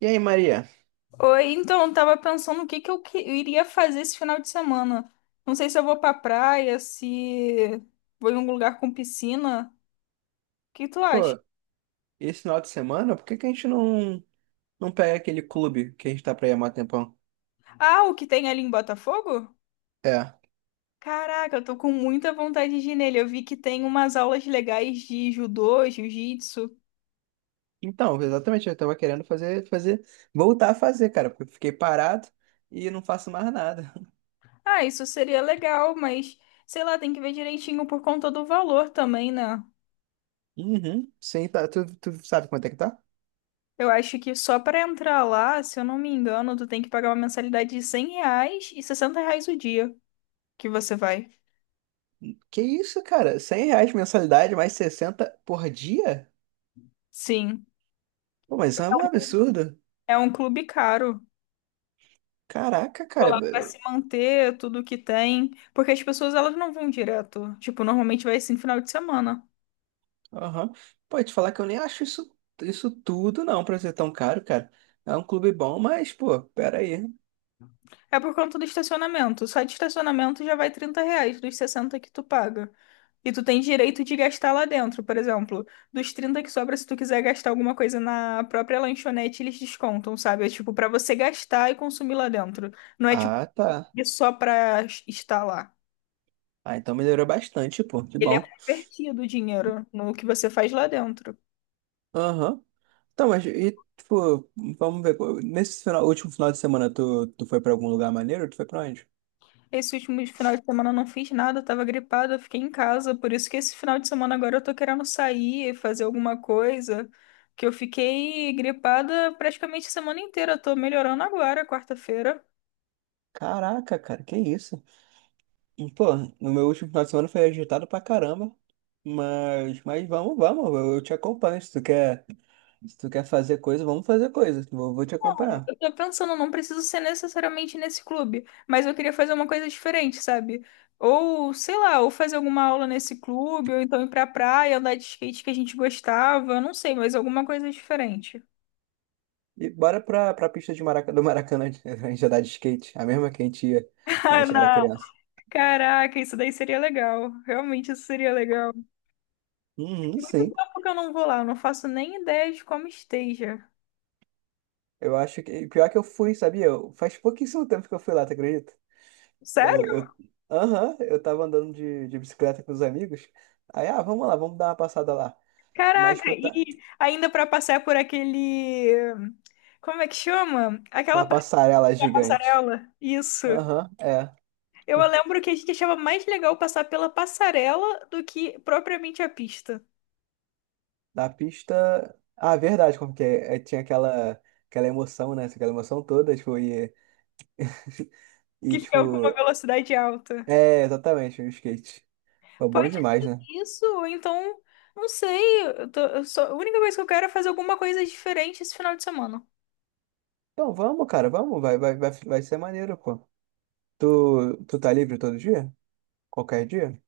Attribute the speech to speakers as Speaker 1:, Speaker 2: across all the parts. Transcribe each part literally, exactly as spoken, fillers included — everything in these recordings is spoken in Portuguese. Speaker 1: E aí, Maria?
Speaker 2: Oi, então, eu tava pensando o que que eu, que- eu iria fazer esse final de semana. Não sei se eu vou pra praia, se vou em um lugar com piscina. O que tu acha?
Speaker 1: Pô, esse final de semana, por que que a gente não, não pega aquele clube que a gente tá pra ir há mó tempão?
Speaker 2: Ah, o que tem ali em Botafogo?
Speaker 1: É.
Speaker 2: Caraca, eu tô com muita vontade de ir nele. Eu vi que tem umas aulas legais de judô, jiu-jitsu.
Speaker 1: Então, exatamente, eu tava querendo fazer, fazer, voltar a fazer, cara, porque eu fiquei parado e não faço mais nada.
Speaker 2: Ah, isso seria legal, mas sei lá, tem que ver direitinho por conta do valor também, né?
Speaker 1: Uhum. Sim, tá, tu, tu sabe quanto é que tá?
Speaker 2: Eu acho que só pra entrar lá, se eu não me engano, tu tem que pagar uma mensalidade de cem reais e sessenta reais o dia. Que você vai.
Speaker 1: Que isso, cara? Cem reais mensalidade, mais sessenta por dia?
Speaker 2: Sim,
Speaker 1: Pô, mas isso é um absurdo.
Speaker 2: é um clube caro.
Speaker 1: Caraca,
Speaker 2: Pô,
Speaker 1: cara.
Speaker 2: lá vai
Speaker 1: b-
Speaker 2: se manter tudo que tem, porque as pessoas elas não vão direto. Tipo, normalmente vai assim final de semana.
Speaker 1: Aham. Pô, te falar que eu nem acho isso, isso tudo, não, pra ser tão caro, cara. É um clube bom, mas, pô, peraí.
Speaker 2: É por conta do estacionamento. Só de estacionamento já vai trinta reais dos sessenta que tu paga. E tu tem direito de gastar lá dentro, por exemplo. Dos trinta que sobra, se tu quiser gastar alguma coisa na própria lanchonete, eles descontam, sabe? É tipo, pra você gastar e consumir lá dentro. Não é tipo,
Speaker 1: Ah, tá.
Speaker 2: só pra estar lá.
Speaker 1: Ah, então melhorou bastante, pô. Que
Speaker 2: Ele é
Speaker 1: bom.
Speaker 2: convertido o dinheiro no que você faz lá dentro.
Speaker 1: Aham. Então, mas e, tipo, vamos ver. Pô, nesse final, último final de semana, tu, tu foi pra algum lugar maneiro? Tu foi pra onde?
Speaker 2: Esse último final de semana eu não fiz nada, eu tava gripada, eu fiquei em casa. Por isso que esse final de semana agora eu tô querendo sair, fazer alguma coisa. Que eu fiquei gripada praticamente a semana inteira. Eu tô melhorando agora, quarta-feira.
Speaker 1: Caraca, cara, que isso? E, pô, no meu último final de semana foi agitado pra caramba. Mas, mas vamos, vamos. Eu, eu te acompanho. Se tu quer, se tu quer fazer coisa, vamos fazer coisa. Vou, vou te acompanhar.
Speaker 2: Eu tô pensando, não preciso ser necessariamente nesse clube, mas eu queria fazer uma coisa diferente, sabe? Ou, sei lá, ou fazer alguma aula nesse clube, ou então ir pra praia, andar de skate que a gente gostava, eu não sei, mas alguma coisa diferente.
Speaker 1: E bora pra, pra pista de Maraca, do Maracanã, a gente andar de skate. A mesma que a gente ia quando a
Speaker 2: Ah,
Speaker 1: gente era
Speaker 2: não.
Speaker 1: criança.
Speaker 2: Caraca, isso daí seria legal. Realmente isso seria legal.
Speaker 1: Uhum,
Speaker 2: Tem muito
Speaker 1: sim.
Speaker 2: tempo que eu não vou lá, eu não faço nem ideia de como esteja.
Speaker 1: Eu acho que. Pior que eu fui, sabia? Eu- Faz pouquíssimo tempo que eu fui lá, tu acredita? Eu,
Speaker 2: Sério?
Speaker 1: eu... Aham, eu tava andando de, de bicicleta com os amigos. Aí, ah, vamos lá, vamos dar uma passada lá. Mas,
Speaker 2: Caraca,
Speaker 1: tipo, puta,
Speaker 2: e ainda pra passar por aquele. Como é que chama? Aquela
Speaker 1: aquela
Speaker 2: parte
Speaker 1: passarela
Speaker 2: da
Speaker 1: gigante.
Speaker 2: passarela. Isso.
Speaker 1: Aham, é.
Speaker 2: Eu lembro que a gente achava mais legal passar pela passarela do que propriamente a pista,
Speaker 1: Da pista. Ah, verdade, como que é? É, tinha aquela, aquela emoção, né? Aquela emoção toda, tipo, e, e
Speaker 2: que ficava com uma
Speaker 1: tipo.
Speaker 2: velocidade alta.
Speaker 1: É, exatamente, o skate. Foi bom
Speaker 2: Pode
Speaker 1: demais,
Speaker 2: ser
Speaker 1: né?
Speaker 2: isso, ou então, não sei. Eu tô- eu só- A única coisa que eu quero é fazer alguma coisa diferente esse final de semana.
Speaker 1: Então vamos, cara, vamos, vai, vai, vai, vai ser maneiro, pô. Tu, tu tá livre todo dia? Qualquer dia?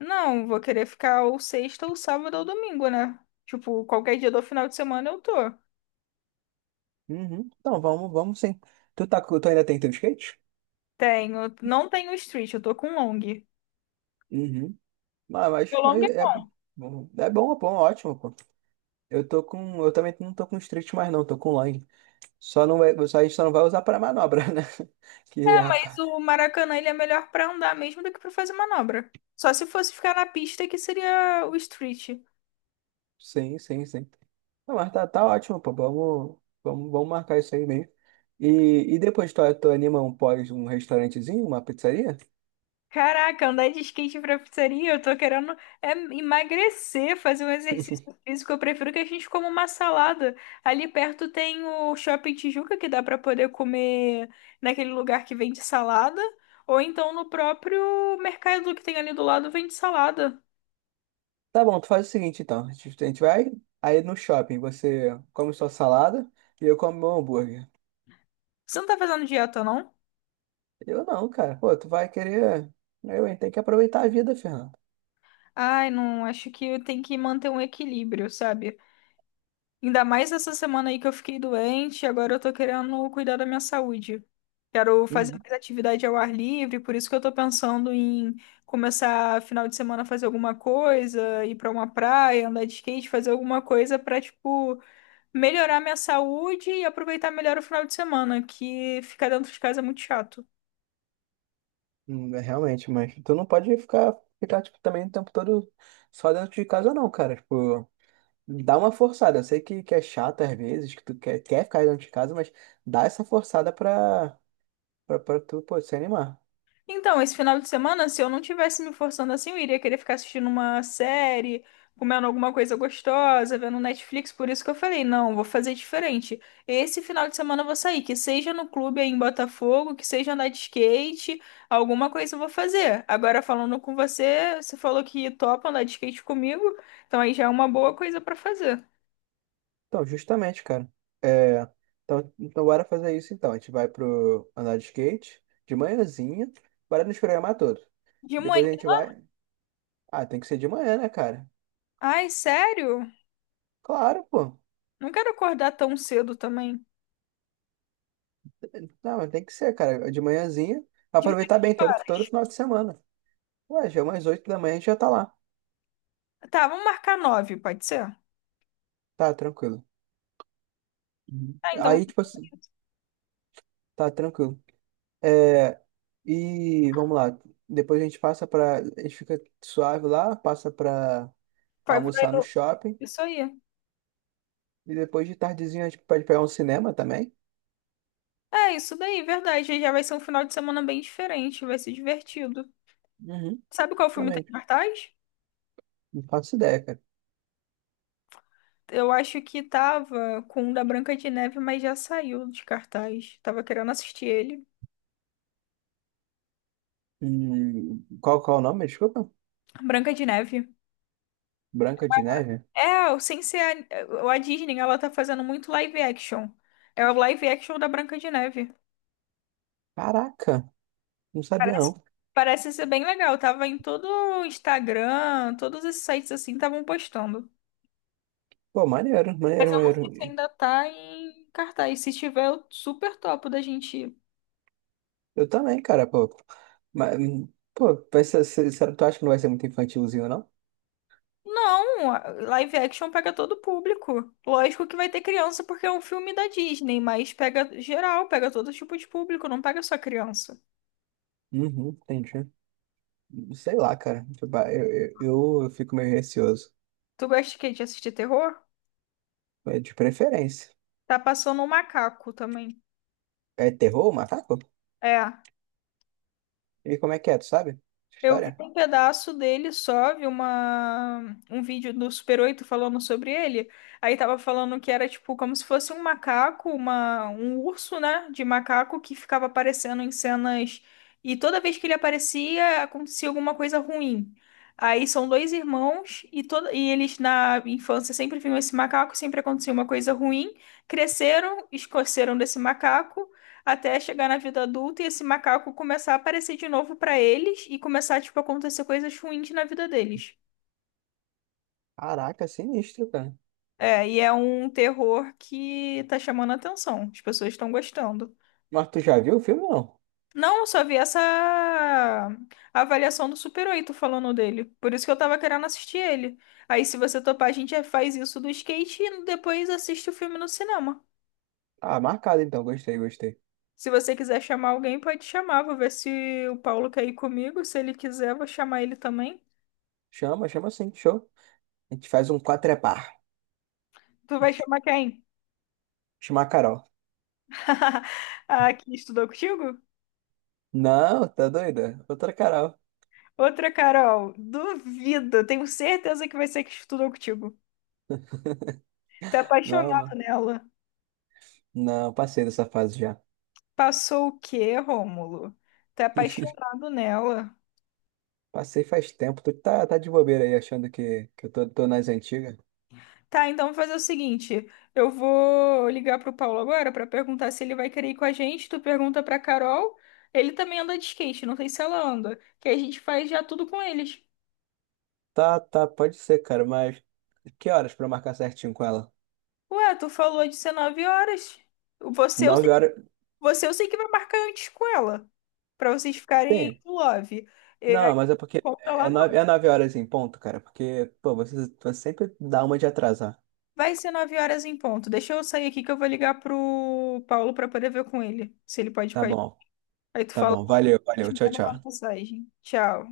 Speaker 2: Não, vou querer ficar ou sexta, ou sábado, ou domingo, né? Tipo, qualquer dia do final de semana eu tô.
Speaker 1: Uhum. Então, vamos, vamos sim. Tu, tá, com- tu ainda tem teu skate?
Speaker 2: Tenho, não tenho street, eu tô com long. Meu
Speaker 1: Uhum. Mas, mas,
Speaker 2: long é
Speaker 1: mas é, é bom, é bom, ótimo, pô. Eu tô com. Eu também não tô com street mais, não, tô com long. Só não vai, só, a gente só não vai usar pra manobra, né? Que,
Speaker 2: mais
Speaker 1: rapaz.
Speaker 2: o Maracanã, ele é melhor pra andar mesmo do que pra fazer manobra. Só se fosse ficar na pista que seria o street.
Speaker 1: Sim, sim, sim. Não, mas tá, tá ótimo, pô. Vamos, vamos, vamos marcar isso aí mesmo. E, e depois tu, tu anima um pós, um restaurantezinho, uma pizzaria?
Speaker 2: Caraca, andar de skate pra pizzaria, eu tô querendo é, emagrecer, fazer um exercício físico. Eu prefiro que a gente coma uma salada. Ali perto tem o Shopping Tijuca, que dá pra poder comer naquele lugar que vende salada, ou então no próprio mercado que tem ali do lado vende salada.
Speaker 1: Tá bom, tu faz o seguinte então. A gente a gente vai aí no shopping, você come sua salada e eu como meu hambúrguer.
Speaker 2: Você não tá fazendo dieta, não?
Speaker 1: Eu não, cara. Pô, tu vai querer. Eu, hein? Tem que aproveitar a vida, Fernando.
Speaker 2: Ai, não, acho que eu tenho que manter um equilíbrio, sabe? Ainda mais essa semana aí que eu fiquei doente, agora eu tô querendo cuidar da minha saúde. Quero fazer
Speaker 1: Uhum.
Speaker 2: mais atividade ao ar livre, por isso que eu tô pensando em começar final de semana a fazer alguma coisa, ir pra uma praia, andar de skate, fazer alguma coisa pra, tipo, melhorar minha saúde e aproveitar melhor o final de semana, que ficar dentro de casa é muito chato.
Speaker 1: Hum, é, realmente, mas tu não pode ficar, ficar tipo, também o tempo todo só dentro de casa, não, cara. Tipo, dá uma forçada. Eu sei que, que é chato às vezes, que tu quer, quer ficar dentro de casa, mas dá essa forçada pra, pra, pra tu, pô, se animar.
Speaker 2: Então, esse final de semana, se eu não tivesse me forçando assim, eu iria querer ficar assistindo uma série, comendo alguma coisa gostosa, vendo Netflix. Por isso que eu falei, não, vou fazer diferente. Esse final de semana eu vou sair, que seja no clube aí em Botafogo, que seja andar de skate, alguma coisa eu vou fazer. Agora, falando com você, você falou que topa andar de skate comigo, então aí já é uma boa coisa pra fazer.
Speaker 1: Então, justamente, cara. É, então, então, bora fazer isso então. A gente vai pro andar de skate de manhãzinha, bora nos programar todo.
Speaker 2: De manhã.
Speaker 1: Depois a gente vai. Ah, tem que ser de manhã, né, cara?
Speaker 2: Ai, sério?
Speaker 1: Claro, pô.
Speaker 2: Não quero acordar tão cedo também.
Speaker 1: Não, mas tem que ser, cara. De manhãzinha.
Speaker 2: De manhã,
Speaker 1: Aproveitar bem
Speaker 2: que
Speaker 1: todo,
Speaker 2: hora?
Speaker 1: todo final de semana. Ué, já é umas oito da manhã a gente já tá lá.
Speaker 2: Tá, vamos marcar nove, pode ser?
Speaker 1: Tá, tranquilo. Uhum.
Speaker 2: Tá, então
Speaker 1: Aí, tipo assim, tá tranquilo. É, e vamos lá. Depois a gente passa pra. A gente fica suave lá, passa pra
Speaker 2: Vai, vai
Speaker 1: almoçar no
Speaker 2: no-
Speaker 1: shopping.
Speaker 2: isso aí.
Speaker 1: E depois de tardezinha a gente pode pegar um cinema também?
Speaker 2: É, isso daí, verdade. Já vai ser um final de semana bem diferente, vai ser divertido.
Speaker 1: Uhum,
Speaker 2: Sabe qual filme tá
Speaker 1: também.
Speaker 2: em
Speaker 1: Tipo,
Speaker 2: cartaz?
Speaker 1: não faço ideia, cara.
Speaker 2: Eu acho que tava com o da Branca de Neve, mas já saiu de cartaz. Tava querendo assistir ele.
Speaker 1: Hum, qual, qual é o nome? Desculpa.
Speaker 2: Branca de Neve.
Speaker 1: Branca de Neve?
Speaker 2: É, o- sem ser a, a Disney, ela tá fazendo muito live action. É o live action da Branca de Neve.
Speaker 1: Caraca, não sabia
Speaker 2: Parece,
Speaker 1: não.
Speaker 2: parece ser bem legal. Tava em todo o Instagram, todos esses sites assim estavam postando.
Speaker 1: Pô, maneiro,
Speaker 2: Mas
Speaker 1: maneiro,
Speaker 2: eu não
Speaker 1: maneiro.
Speaker 2: sei se ainda tá em cartaz. Se tiver, eu super topo da gente ir.
Speaker 1: Eu também, cara, pô. Mas, hum, pô, vai ser, se- será que tu acha que não vai ser muito infantilzinho, não?
Speaker 2: Não, a- live action pega todo o público. Lógico que vai ter criança porque é um filme da Disney, mas pega geral, pega todo tipo de público, não pega só criança.
Speaker 1: Uhum, entendi. Sei lá, cara. Tipo, ah, Eu, eu, eu, eu fico meio receoso.
Speaker 2: Tu gosta de quê? De assistir terror?
Speaker 1: É de preferência.
Speaker 2: Tá passando um macaco também.
Speaker 1: É terror, o macaco?
Speaker 2: É.
Speaker 1: E como é que é, tu sabe?
Speaker 2: Eu vi
Speaker 1: História?
Speaker 2: um pedaço dele só, vi uma, um vídeo do Super Oito falando sobre ele. Aí tava falando que era tipo como se fosse um macaco, uma, um urso, né? De macaco que ficava aparecendo em cenas. E toda vez que ele aparecia, acontecia alguma coisa ruim. Aí são dois irmãos e, toda, e eles na infância sempre viam esse macaco, sempre acontecia uma coisa ruim. Cresceram, esqueceram desse macaco até chegar na vida adulta e esse macaco começar a aparecer de novo pra eles e começar, tipo, a acontecer coisas ruins na vida deles.
Speaker 1: Caraca, sinistro, cara.
Speaker 2: É, e é um terror que tá chamando a atenção. As pessoas estão gostando.
Speaker 1: Mas tu já viu o filme, ou não?
Speaker 2: Não, eu só vi essa avaliação do Super Oito falando dele. Por isso que eu tava querendo assistir ele. Aí, se você topar, a gente já faz isso do skate e depois assiste o filme no cinema.
Speaker 1: Ah, marcado então, gostei, gostei.
Speaker 2: Se você quiser chamar alguém, pode chamar. Vou ver se o Paulo quer ir comigo. Se ele quiser, vou chamar ele também.
Speaker 1: Chama, chama sim, show. A gente faz um quatrepar.
Speaker 2: Tu vai chamar quem?
Speaker 1: Chama a Carol.
Speaker 2: Ah, que estudou contigo?
Speaker 1: Não, tá doida? Outra Carol.
Speaker 2: Outra Carol, duvido. Tenho certeza que vai ser que estudou contigo. Tá
Speaker 1: Não,
Speaker 2: apaixonado
Speaker 1: não.
Speaker 2: nela.
Speaker 1: Não, passei dessa fase já.
Speaker 2: Passou o quê, Rômulo? Tá apaixonado nela.
Speaker 1: Passei faz tempo. Tu tá, tá de bobeira aí, achando que, que eu tô, tô nas antigas.
Speaker 2: Tá, então vou fazer o seguinte. Eu vou ligar pro Paulo agora pra perguntar se ele vai querer ir com a gente. Tu pergunta pra Carol. Ele também anda de skate, não sei se ela anda. Que a gente faz já tudo com eles.
Speaker 1: Tá, tá, pode ser, cara, mas que horas pra eu marcar certinho com ela?
Speaker 2: Ué, tu falou de dezenove horas. Você, é o
Speaker 1: Nove horas?
Speaker 2: Você eu sei que vai marcar antes com ela. Pra vocês ficarem
Speaker 1: Sim.
Speaker 2: aí no love. E
Speaker 1: Não,
Speaker 2: aí
Speaker 1: mas é porque
Speaker 2: compra
Speaker 1: é
Speaker 2: lá
Speaker 1: nove,
Speaker 2: no...
Speaker 1: é nove horas em ponto, cara, porque, pô, você, você sempre dá uma de atrasar.
Speaker 2: Vai ser nove horas em ponto. Deixa eu sair aqui que eu vou ligar pro Paulo pra poder ver com ele. Se ele pode ir
Speaker 1: Tá
Speaker 2: com a gente.
Speaker 1: bom,
Speaker 2: Aí tu
Speaker 1: tá
Speaker 2: fala,
Speaker 1: bom. Valeu,
Speaker 2: te
Speaker 1: valeu. Tchau,
Speaker 2: manda uma
Speaker 1: tchau.
Speaker 2: mensagem. Tchau.